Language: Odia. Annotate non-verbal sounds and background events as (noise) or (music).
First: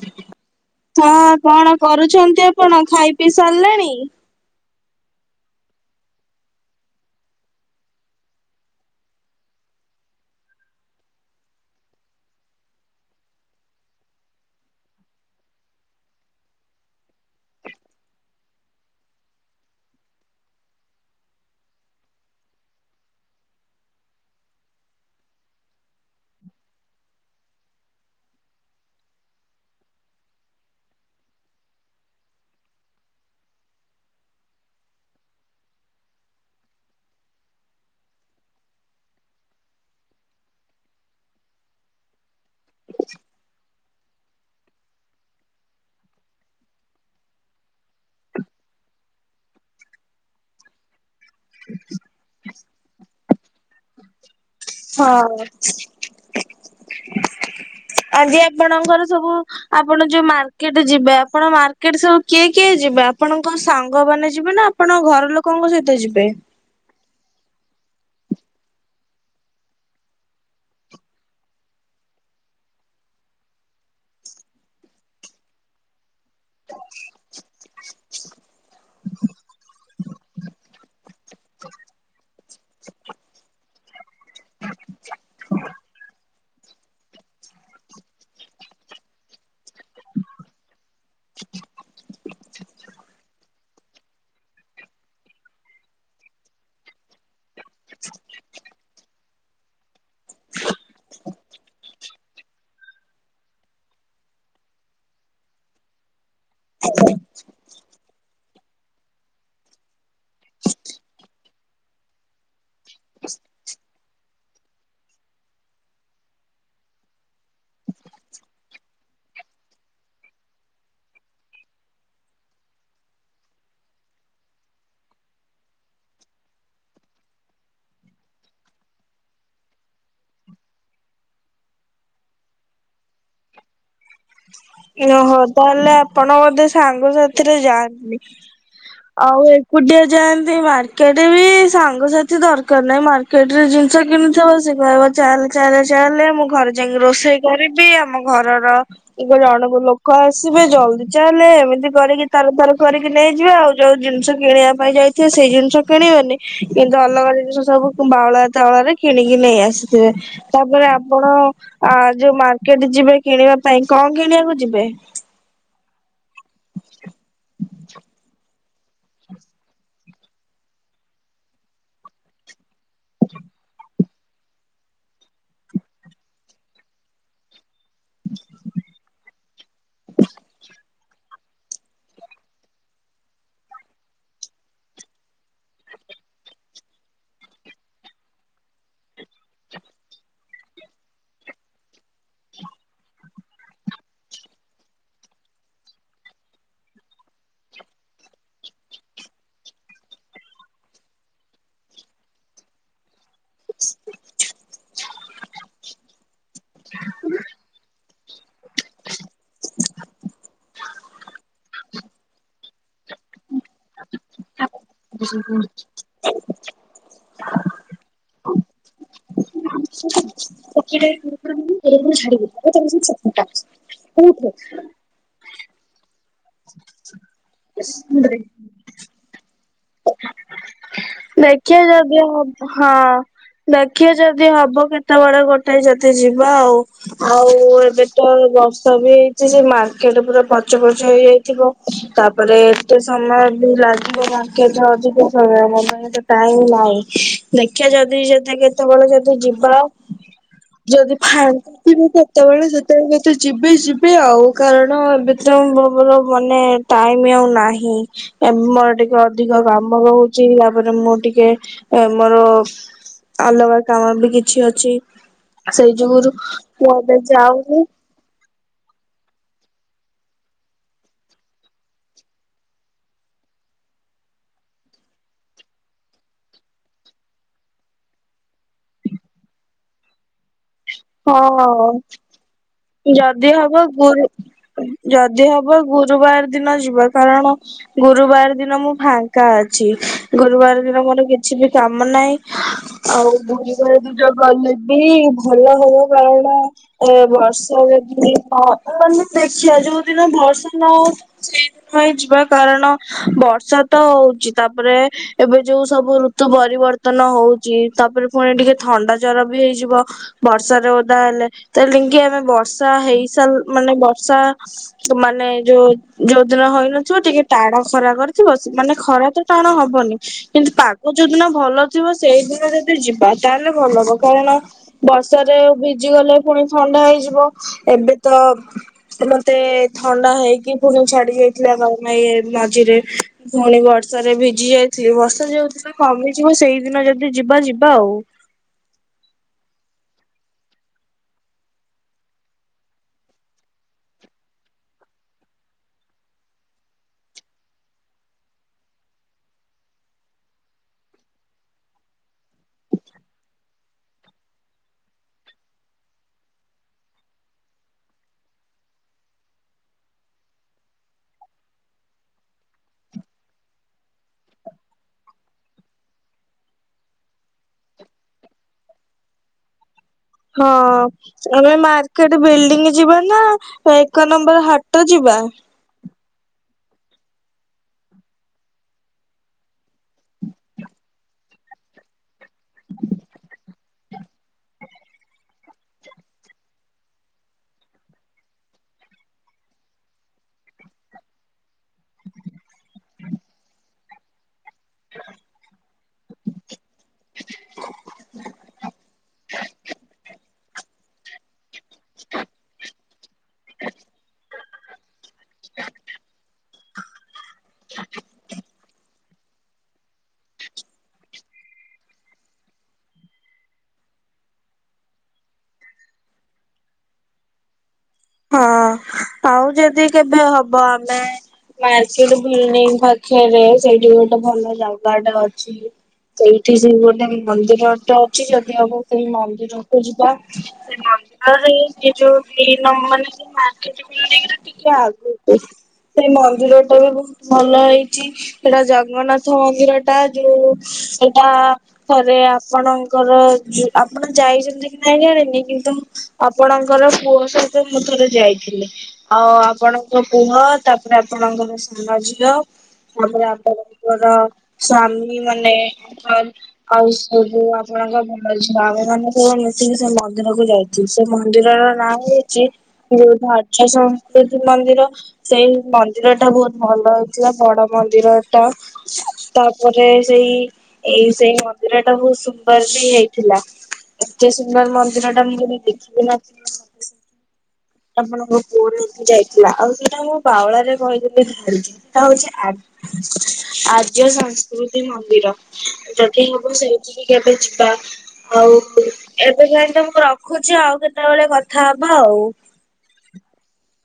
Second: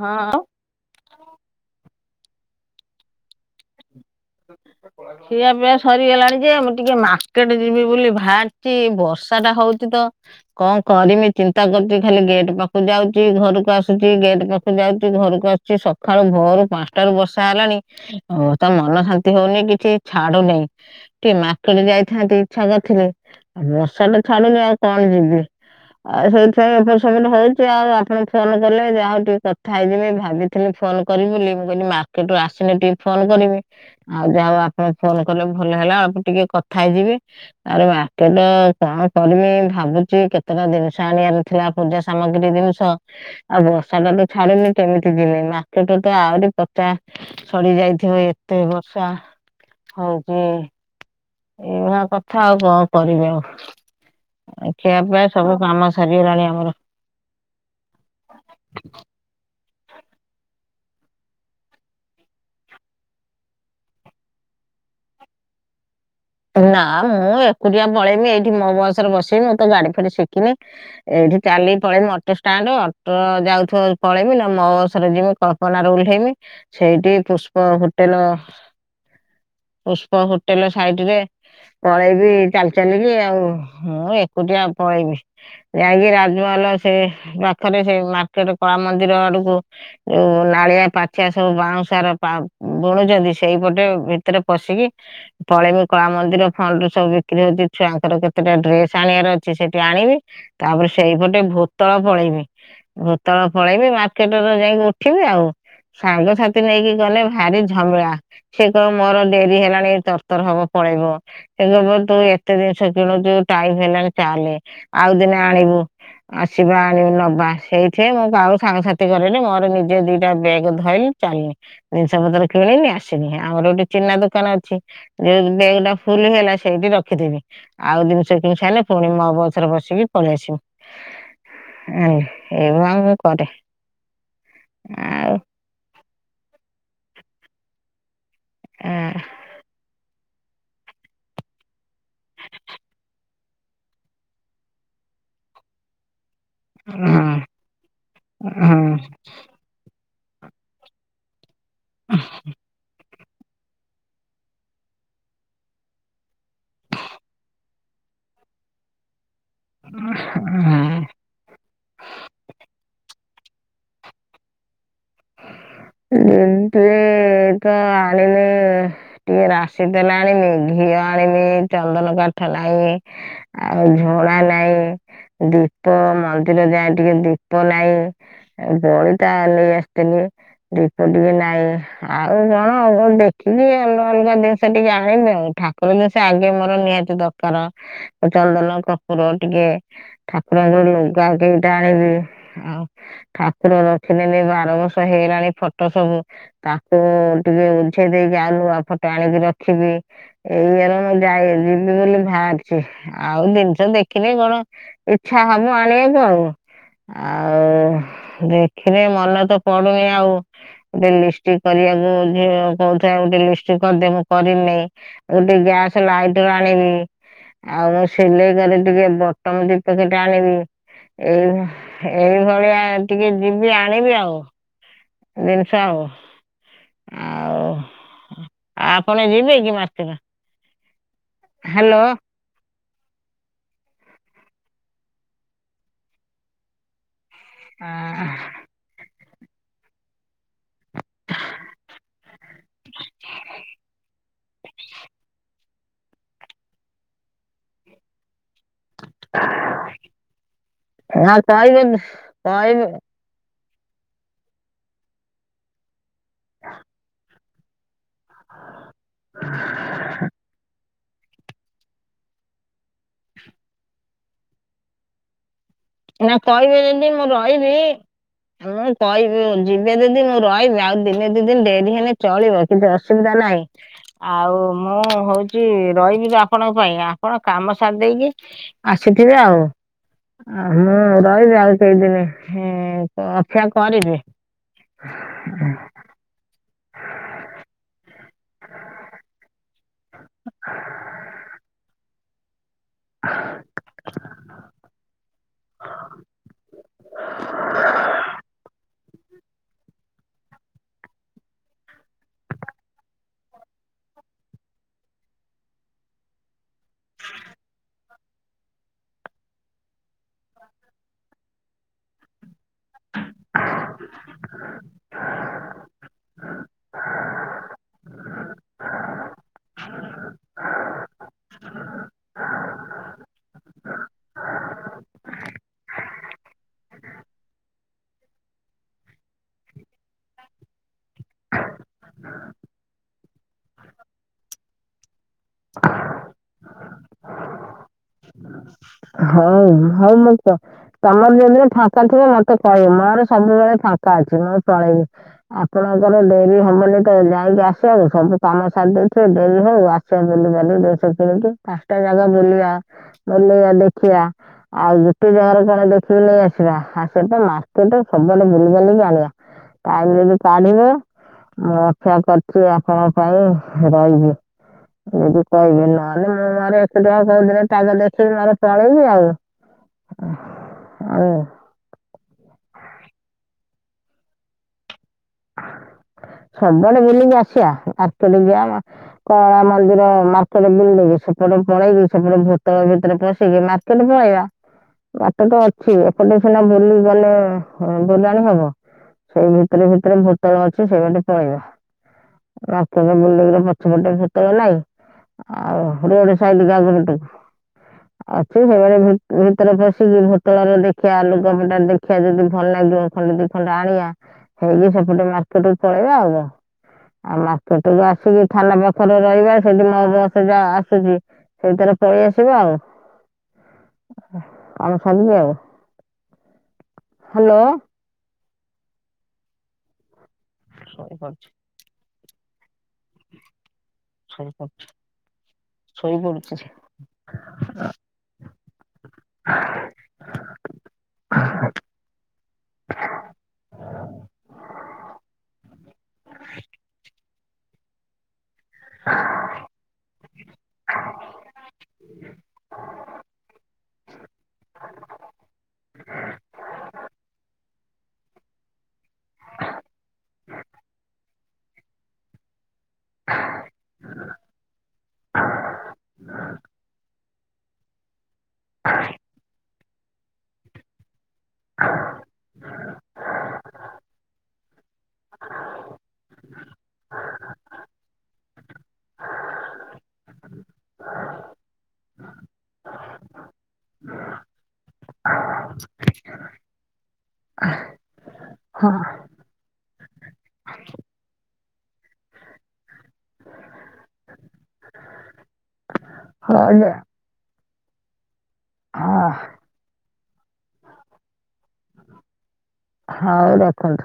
ହଁ। ହଁ କଣ କରୁଛନ୍ତି ଆପଣ ଖାଇ ପିଇ ସାରିଲେଣି। (unintelligible) ଖିଆ ପିଆ ସରିଗଲାଣି ଯେ ମୁଁ ଟିକେ ମାର୍କେଟ ଯିବି ବୋଲି ବାହାରିଛି ବର୍ଷା ଟା ହଉଛି ତ କଣ କରିମି ଚିନ୍ତା କରୁଛି ଖାଲି ଗେଟ୍ ପାଖକୁ ଯାଉଛି ଘରକୁ ଆସୁଛି ଗେଟ୍ ପାଖକୁ ଯାଉଛି ଘରକୁ ଆସୁ ଚି ସକାଳୁ ଭୋର ପାଞ୍ଚଟାରୁ ବର୍ଷା ହେଲାଣି ଆ ତା ମନ ସାନ୍ତି ହଉନି କିଛି ଛାଡୁନହିଁ। ଟିକେ ମାର୍କେଟ ଯାଇଥାନ୍ତି ଇଛା କରିଥିଲି ଆଉ ବର୍ଷା ତ ଛାଡୁନି ଆଉ କଣ ଯିବି। ଆଉ ସେଇଥିପାଇଁ ଏପଟ ସେପଟ ହଉଛି ଆଉ ଆପଣ ଫୋନ କଲେ ଯାହାହୋଉ ଟିକେ କଥା ହେଇଯିବି ଭାବି ଥିଲି ଫୋନ କରିବି ବୋଲି ମୁଁ କହିଲି ମାର୍କେଟରୁ ଆସିନେ ଟିକେ ଫୋନ କରିବି। ଆଉ ଯାହା ହୋଉ ଆପଣ ଫୋନ କଲେ ଭଲ ହେଲା ଆ ଟିକେ କଥା ହେଇଯିବି। ଆରେ ମାର୍କେଟ କଣ କରିବି ଭାବୁଛି କେତେଟା ଜିନିଷ ଆଣିବାର ଥିଲା ପୂଜା ସାମଗ୍ରୀ ଜିନିଷ। ଆଉ ବର୍ଷା ଟା ତ ଛାଡୁନି କେମିତି ଯିମି ମାର୍କେଟରୁ ତ ଆହୁରି ପଚାଶ ସରି ଯାଇଥିବ ଏ ଏତେ ବର୍ଷା ହଉଚି ଏଇଭଳିଆ କଥା କଥା ଆଉ କଣ କରିବି ଆଉ। ଖିଆ ହଁ। ପିଆ ସବୁ କାମ ସରିଗଲାଣି ଆମର। ଆଜି ଆପଣଙ୍କର ସବୁ ଆପଣ ଯୋଉ ମାର୍କେଟ ଯିବେ ଆପଣ ମାର୍କେଟ ସବୁ କିଏ କିଏ ଯିବେ ଆପଣଙ୍କ ସାଙ୍ଗମାନେ ଯିବେ ନା ଆପଣ ଘର ଲୋକଙ୍କ ସହିତ ଯିବେ? ନା ମୁଁ ଏକୁଟିଆ ପଳେଇବି ଏଇଠି ମୋ ବସ ରେ ବସିମି ମୁଁ ତ ଗାଡି ଫାଡି ଶିଖିନି। ଏଇଠି ଚାଲିିକି ପଳେଇମି ଅଟୋ ଷ୍ଟାଣ୍ଡ ଅଟୋ ଯାଉଥିବ ପଳେଇମି ନା ମୋ ବସରେ ଯିମି କଳ୍ପନାରେ ଓହ୍ଲେଇମି ସେଇଠି ପୁଷ୍ପ ହୋଟେଲ ପୁଷ୍ପ ହୋଟେଲ ସାଇଟରେ ପଳେଇବି ଚାଲି ଚାଲିକି ଆଉ ହଁ ଏକୁଟିଆ ଆଉ ପଳେଇବି। ଯାଇକି ରାଜମହଲ ସେ ପାଖରେ ସେ ମାର୍କେଟ କଳା ମନ୍ଦିର ଆଡକୁ ଉଁ ନାଳିଆ ପାଚଆ ସବୁ ବାଉଁଶାର ବୁଣୁଛନ୍ତି ସେଇପଟେ ଭିତରେ ପଶିକି ପଳେଇବ। କଳା ମନ୍ଦିର ଫଣ୍ଡୁ ସବୁ ବିକ୍ରି ହଉଛି ଛୁଆଙ୍କର କେତେଟା ଡ୍ରେସ ଆଣିବାର ଅଛି ସେଠି ଆଣିବି ତାପରେ ସେଇପଟେ ଭୂତଳ ପଳେଇବି। ଭୂତଳ ପଳେଇବି ମାର୍କେଟରେ ଯାଇକି ଉଠିବି ଆଉ। ସାଙ୍ଗସାଥି ନେଇକି ଗଲେ ଭାରି ଝମଳା ସେ କହିବ ମୋର ଡେରି ହେଲାଣି ତରତର ହବ। ପଳେଇବ। ସେ କବ ତୁ ଏତେ ଜିନିଷ କିଣୁଚୁ ଟାଇମ ହେଲାଣି ଚାଲେ ଆଉ ଦିନ ଆଣିବୁ। ଆସିବା ଆଣିବ ନବା ସେଇଠି ମୁଁ କାଉ ସାଙ୍ଗସାଥି କିଲି ମୋର ନିଜେ ଦିଟା ବ୍ୟାଗ୍ ଧଇଲି ଚାଲିନି ଜିନିଷ ପତ୍ର କିଣିନି ଆସିନି ଆମର ଗୋଟେ ଚିନା ଦୋକାନ ଅଛି ଯୋଉ ବ୍ୟାଗଟା ଫୁଲ ହେଲା ସେଇଠି ରଖିଦେବି। ଆଉ ଜିନିଷ କିଣି ସାରିଲେ ପୁଣି ମୋ ବଛରେ ବସିକି ପଳେଇ ଆସମି। ଆ ଏଇ କରେ (unintelligible) ଆଉ ଓହୋ ତାହେଲେ ଆପଣ ବୋଧେ ସାଙ୍ଗସାଥିରେ ଯାଆନ୍ତିନି? ତ ଆଉ ଏକୁଟିଆ ଯାଆନ୍ତି ମାର କେଟେ ବି ସାଙ୍ଗସଥି ଦରକାର ନାହିଁ ମାର୍କେଟରେ ଜିନିଷ କିଣିଥ ବ ସେ କହିବ ଚାଲେ ଚାଲେ ଚାଲେ ମୁଁ ଘରେ ଯାଇକି ରୋଷେଇ କରିବି ଆମ ଘରର ଜଣକୁ ଲୋକ ଆସିବେ ଜଲଦି ଚାଲେ ଏମିତି କରିକି ତାର ତାର କରି ନେଇଯିବା ଆଉ ଯଉଁ ଜିନିଷ କିଣିବା ପାଇଁ ଯାଇଥିବ ସେଇ ଜିନିଷ କିଣିବନି। କିନ୍ତୁ ଅଲଗା ଜିନିଷ ସବୁ ବାଉଳା ଚାଉଳରେ କିଣିକି ନେଇ ଆସିବ। ତାପରେ ଆପଣ ଯୋଉ ମାର୍କେଟ ଯିବେ କିଣିବା ପାଇଁ କଣ କିଣିବାକୁ ଯିବେ? (unintelligible) ଟିକେ ରାଶି ତେଲ ଆଣିଲି ଘିଅ ଆଣିଲି ଚନ୍ଦନ କାଠଟା ଆଣିଲି। ଆଉ ଝୁଣା ନାଇଁ ଦୀପ ମନ୍ଦିର ଯାଏ ଟିକେ ଦୀ ପ ନାହିଁ ବଳିତା ନେଇ ଆସିଥିଲି। ଦୀପ ଟିକେ ନାଇଁ ଆଉ କଣ କ ଦେଖିକି ଅଲଗା ଅଲଗା ଜିନିଷ ଟିକେ ଆଣ ଦେଉ ଠା ସେ ଆଗେ ମୋର ନିହାତି ଦରକାର ଚନ୍ଦନ କର୍ପୁର ଟିକେ। ଠାକୁରଙ୍କୁ ଲୁଗା ଦିଟା ଆଣିବି ଆଉ ଠାକୁର ରଖିଲେ ବି ବାର ବର୍ଷ ହେଇଲାଣି ଫଟୋ ସବୁ। ତାକୁ ଟିକେ ଉୁଝେଇ ଦେଇକି ଆଉନୁ ଆ ଫଟୋ ଆଣିକି ରଖିବି। (unintelligible) ଆଉ ଜିନିଷ ଦେଖିଲେ କଣ ଇଛା ହବ ଆଣିବାକୁ ଆଉ। ଆଉ ଦେଖିଲେ ମନ ତ ପଡୁନି ଆଉ। ଗୋଟେ ଲିଷ୍ଟ କରିବାକୁ ଝିଅ କହୁଥା ଗୋଟେ ଲି କରିଦେ ମୁଁ କରିି ନାଇ ଗୋଟେ ଗ୍ୟାସ ଲାଇ ଆଣିବି ଆଉ ମୁଁ ସିଲେଇ କରି ଟିକେ ତମ ଦୀପ ଦିଟା ଆଣିବି ଏଇ ଏଇଭଳିଆ ଟିକେ ଯିବି ଆଣିବି ଆଉ। (inaudible) ଜିଣିଷ ଆଉ। ଆଉ (inaudible) ଆପଣ ଯିବେ କି ମାର୍କେଟ? ଦେଖିବା ହ୍ୟାଲୋ ଯଦି ହ ହଁ ଦେଖିବା ଯଦି ହବ କେତେବେଳେ ଗୋଟେ ଯଦି ଯିବା ଆଉ। ଆଉ ଏବେ ତ ବର୍ଷା ବି ହେଇଛି ସେ ମାର୍କେଟ ପୁରା ପଚ ପଚ ହେଇଯାଇଥିବ ତାପରେ ଏତେ ସମୟ ବି ଲାଗିବ ବାକ ଅଧିକ ସମ ମୋ ପାଇଁ ତ ଟାଇମ ନାଇଁ ଦେଖିବା ଯଦି ଯେ କେତେବେଳେ ଯିବା ଯଦି ନା ଫାଙ୍କା କହିବେ ଥିବୁ କେତେବେଳେ କହିବେ ସେତେବେଳେ ତ ଯିବି ଯିବି ଆଉ କାରଣ ଏବେତ ଗଲେ ଟାଇମ ଆଉ ନାହିଁ। ମୋର ଟିକେ ଅଧିକ କାମ ରହୁଛି ତାପରେ ମୁଁ ଟିକେ ଏ ମୋର ଅଲଗା କାମ ବି କିଛି ଅଛି। ସେଇ ଯୁଗୁରୁ ନା କହିବେ ମୁ ଯଦି ଏବେ ମୁଁ ରହିବି ଯାଉନି। (unintelligible) ମୁଁ କହିବି ଦିନେ ଦିନେ ରହିବେ ଆଉ ଦିନେ ଦିନେ ଡେରି ହେଲେ ଚଳିବ କିଛି ଅସୁବିଧା ନାହିଁ। ଆଉ ମୁଁ ହଉଛି ରହିଯିବି ଆପଣଙ୍କ ପାଇଁ ଆପଣ କାମ ସାରି ଦେଇକି ଆସୁଥିବେ ଆଉ। ମୁଁ ରହିବି ଆଉ ହଁ କେଇଦିନ ଯଦି ଅପେକ୍ଷା ହବ କରିବି। ଗୁରୁ ଯଦି ହବ ଗୁରୁବାର ଦିନ ଯିବା କାରଣ ଗୁରୁବାର ଦିନ ମୁଁ ଫାଙ୍କା ଅଛି। ଗୁରୁବାର ଦିନ ମୋର କିଛି ବି କାମ ନାହିଁ। ଆଉ ଦୁୁରିବଳେ ଦୁଇ ଜଣ ଗଲେ ବି ଭଲ ହବ କାରଣ ଏ ବର୍ଷାରେ ହ ଦେଖିବା ଯୋଉଦିନ ବର୍ଷା ନହଉ ସେଇଦିନ ଯିବା କାରଣ ବର୍ଷା ତ ହଉଛି ତାପରେ ଏବେ ଯୋଉ ସବୁ ଋତୁ ପରିବର୍ତ୍ତନ ହଉଛି ତାପରେ ପୁଣି ଟିକେ ଥଣ୍ଡା ଜର ବି ହେଇଯିବ। ବର୍ଷାାରେ ଓଦା ହେଲେ ତେଣେ କି ଆମେ ବର୍ଷା ହେଇସାରୁ ମାନେ ବର୍ଷା ମାନେ ଯୋଉ ଯୋଉ ଦିନ ହଇନଥିବ ଟିକେ ଟାଣ ଖରା କରିଥିବ ମାନେ ଖରା ତ ଟାଣ ହବନି। କିନ୍ତୁ ପାଗ ଯୋଉଦିନ ଭଲ ଥିବ ସେଇଦିନ ଯଦି ଯିବା ତାହେଲେ ଭଲ ହବ। କାରଣ ବର୍ଷାରେ ଭିଜି ଗଲେ ପୁଣି ଥଣ୍ଡା ହେଇଯିବ, ଏବେ ତ ତ ମତେ ଥଣ୍ଡା ହେଇକି ପୁଣି ଛାଡି ଯାଇଥିଲା (unintelligible) ମଝିରେ ପୁଣି ବର୍ଷା ରେ ଭିଜି ଯାଇଥିଲି ବର୍ଷା ଯୋଉ ଦିନ କମିଯିବ ସେଇଦିନ ଯଦି ଯିବା ଯିବା ଆଉ। (unintelligible) ହଉ ହଉ ମ ତମର ଯୋଉଦିନ ଫାଙ୍କା ଥିବ ମତେ କହିବି ମୋର ସବୁବେଳେ ଫାଙ୍କା ଅଛି ମୁଁ ପଳେଇବି। ଆପଣଙ୍କର ଡେରି ହବନି ତ ଯାଇକି ଆସିବା କୁ ସବୁ କାମ ସାରିଦେଇଥିବେ ଡେରି ହଉ ଆସ। ସବୁ ବୁଲିବାଲି କି ଡ୍ରେସ କିଣିକି ପାଞ୍ଚଟା ଜାଗା ବୁଲିବା ବୁଲେଇବା ଦେଖିବା। ଆଉ ଗୋଟେ ଜାଗାରେ କଣ ଦେଖିକି ନେଇ ଆସିବା, ହାକେଟ୍ ମାର୍କେଟ ସବୁଆଡେ ବୁଲି ବାଲିକି ଆଣିବା। ଟାଇମରେ ଯଦି ଚାଲିବ ମୁଁ ଅପେକ୍ଷା କରିଛି ଆପଣଙ୍କ ପାଇଁ ରହିବି। ଯଦି କହିବ ନହେଲେ ମୁଁ ମୋର ଏକୁଟିଆ ଯୋଉଥରେ ତା ଗଲେ ସେ ମର ଚଲେଇନି ଆଉ। ହଁ ଆଉ ଆମେ ମା କେଟେ ବିଲ୍ଡିଂ ଯିବା ନା ଏକ ନମ୍ବର ହାଟ ଯିବା? ସବୁଆଡେ ବୁଲିକି ଆସିବା ହାଟ କୁ ଯିବା ମା କଳା ମନ୍ଦିର ମାର୍କେଟ ବୁଲକି ସେପଟେ ପଳେଇକି ସେପଟେ ଭ ତଳ ଭିତରେ ପଶିକି ମାର୍କେଟ ପଳେଇବା। ବାଟ ତ ଅଛି ଏପଟେ ସିନା ବୁଲି ଗଲେ ବୁଲାଣି ହବ, ସେଇ ଭିତରେ ଭି ଭରେ ଭୂତଳ ଅଛି ସେଇ ପଟେ ପଳେଇବ। (unintelligible) ପଛପଟେ ଭୂତଳ ନାଇଁ। ଆଉ ରୋଡ ସାଇଟ୍ ଟା ବୁଲୁଥିବୁ। ଅଛି ସେମାନେ ଭିତରେ ପଶିକି ଭୋଟଳରେ ଦେ ସାଲୁ କପଡା ଦେଖିବା ଯଦି ଭଲ ଲାଗିବ ଖଣ୍ଡେ ଦି ଖଣ୍ଡ ଆଣିବା। ହେଇକି ସେପଟେ ମାର୍କେଟୁ ପଳେଇବା ଆଉ କଣ, ଆଉ ମାର୍କେଟ ରୁ ଆସିକି ଥାନା ପାଖରେ ରହିବା ସେଠି ମୋ ବସ ଯା ଆସୁଛି ସେଇଥିରେ ପଳେଇ ଆସିବା ଆଉ। (unintelligible) ହ୍ୟାଲୋ ହଁ, ଆଉ ଯେଦି କେବେ ହବ ଆମେ ଶୋଇପଡୁଛି ମାର୍କେଟ୍ ବିଲ୍ଡିଂ ପାଖେରେ ସେଇଠି ଗୋଟେ ଭଲ ଶୋଇପଡୁଛି ଜାଗାଟେ ଅଛି, ସେଇଠି ସେ ଗୋଟେ ବି ମନ୍ଦିର ଅଛି ଯଦି (unintelligible) ସେଇ ମନ୍ଦିରକୁୁ ଯିବା, ସେ ମନ୍ଦିରରେ (unintelligible) ଯୋଉ (unintelligible) ନା ମାନେ ସେ ମାର୍କେଟ ବିଲ୍ଡିଂର ଟିକେ ଆଗୁକୁ ସେଇ ମନ୍ଦିର ଟା ବି ବହୁତ୍ ଭଲ ହେଇଚି। ସେଇଟା ଜଗନ୍ନାଥ ମନ୍ଦିର ଟା ଯୋଉ ସେଇଟା ଥରେ ଆପଣଙ୍କର ଆପଣ ଯାଇଚନ୍ତି କି ନାଇଁ ଜାଣିନି କିନ୍ତୁ ଆପଣଙ୍କର ପୁଅ ସହି ତ ମୁଁ ଥରେ ଯାଇଥିଲି, ଆଉ ଆପଣଙ୍କ ପୁଅ ତାପରେ ଆପଣଙ୍କର ସାନ ଝିଅ ତାପର ଆପଣଙ୍କର ସ୍ଵାମୀ ମାନେ (unintelligible) ସବୁ ଆପଣଙ୍କ (unintelligible) ଝିଅ ଆମେ ମାନେ ସବୁ ମିଶିକି ସେ ମନ୍ଦିରକୁ ଯାଇଚୁ। ସେ ମନ୍ଦିରର ନାଁ ହଉଚି ଯୋଉଠି (unintelligible) ସଂସ୍କୃତି ମନ୍ଦିର ସେଇ ମନ୍ଦିର ଟା ବହୁତ୍ ଭଲ ହେଇଥିଲା ବଡ ମନ୍ଦିର ଟା, ତାପରେ ସେଇ ଏଇ ସେଇ ମନ୍ଦିର ଟା ବହୁତ୍ ସୁନ୍ଦର୍ ବି ହେଇଥିଲା। ଏତେ ସୁନ୍ଦର୍ ମନ୍ଦିର ଟା ମୁଁ କେବେ ଦେଖିବି ବି ନଥିଲି। (inaudible) ଆପଣଙ୍କ ପୁଅ ହଁ ଯାଇଥିଲା ଆଉ ସେଟା ମୁଁ ବାଉଳାରେ କହିଦେଇଥିଲି (unintelligible) ଆଦ୍ୟ ସଂସ୍କୃତି ମନ୍ଦିର, ଯଦି ହଉ ହବ ଯା- ସେଇଠି କେବେ ଯିବା। ଆଉ ହଁ ଏବେ ଯାଏଁ ତ ମୁଁ ରଖୁଚି ଆଉ କେତେବେଳେ କଥା ହବା ଆଉ। ହଉ ରଖନ୍ତୁ।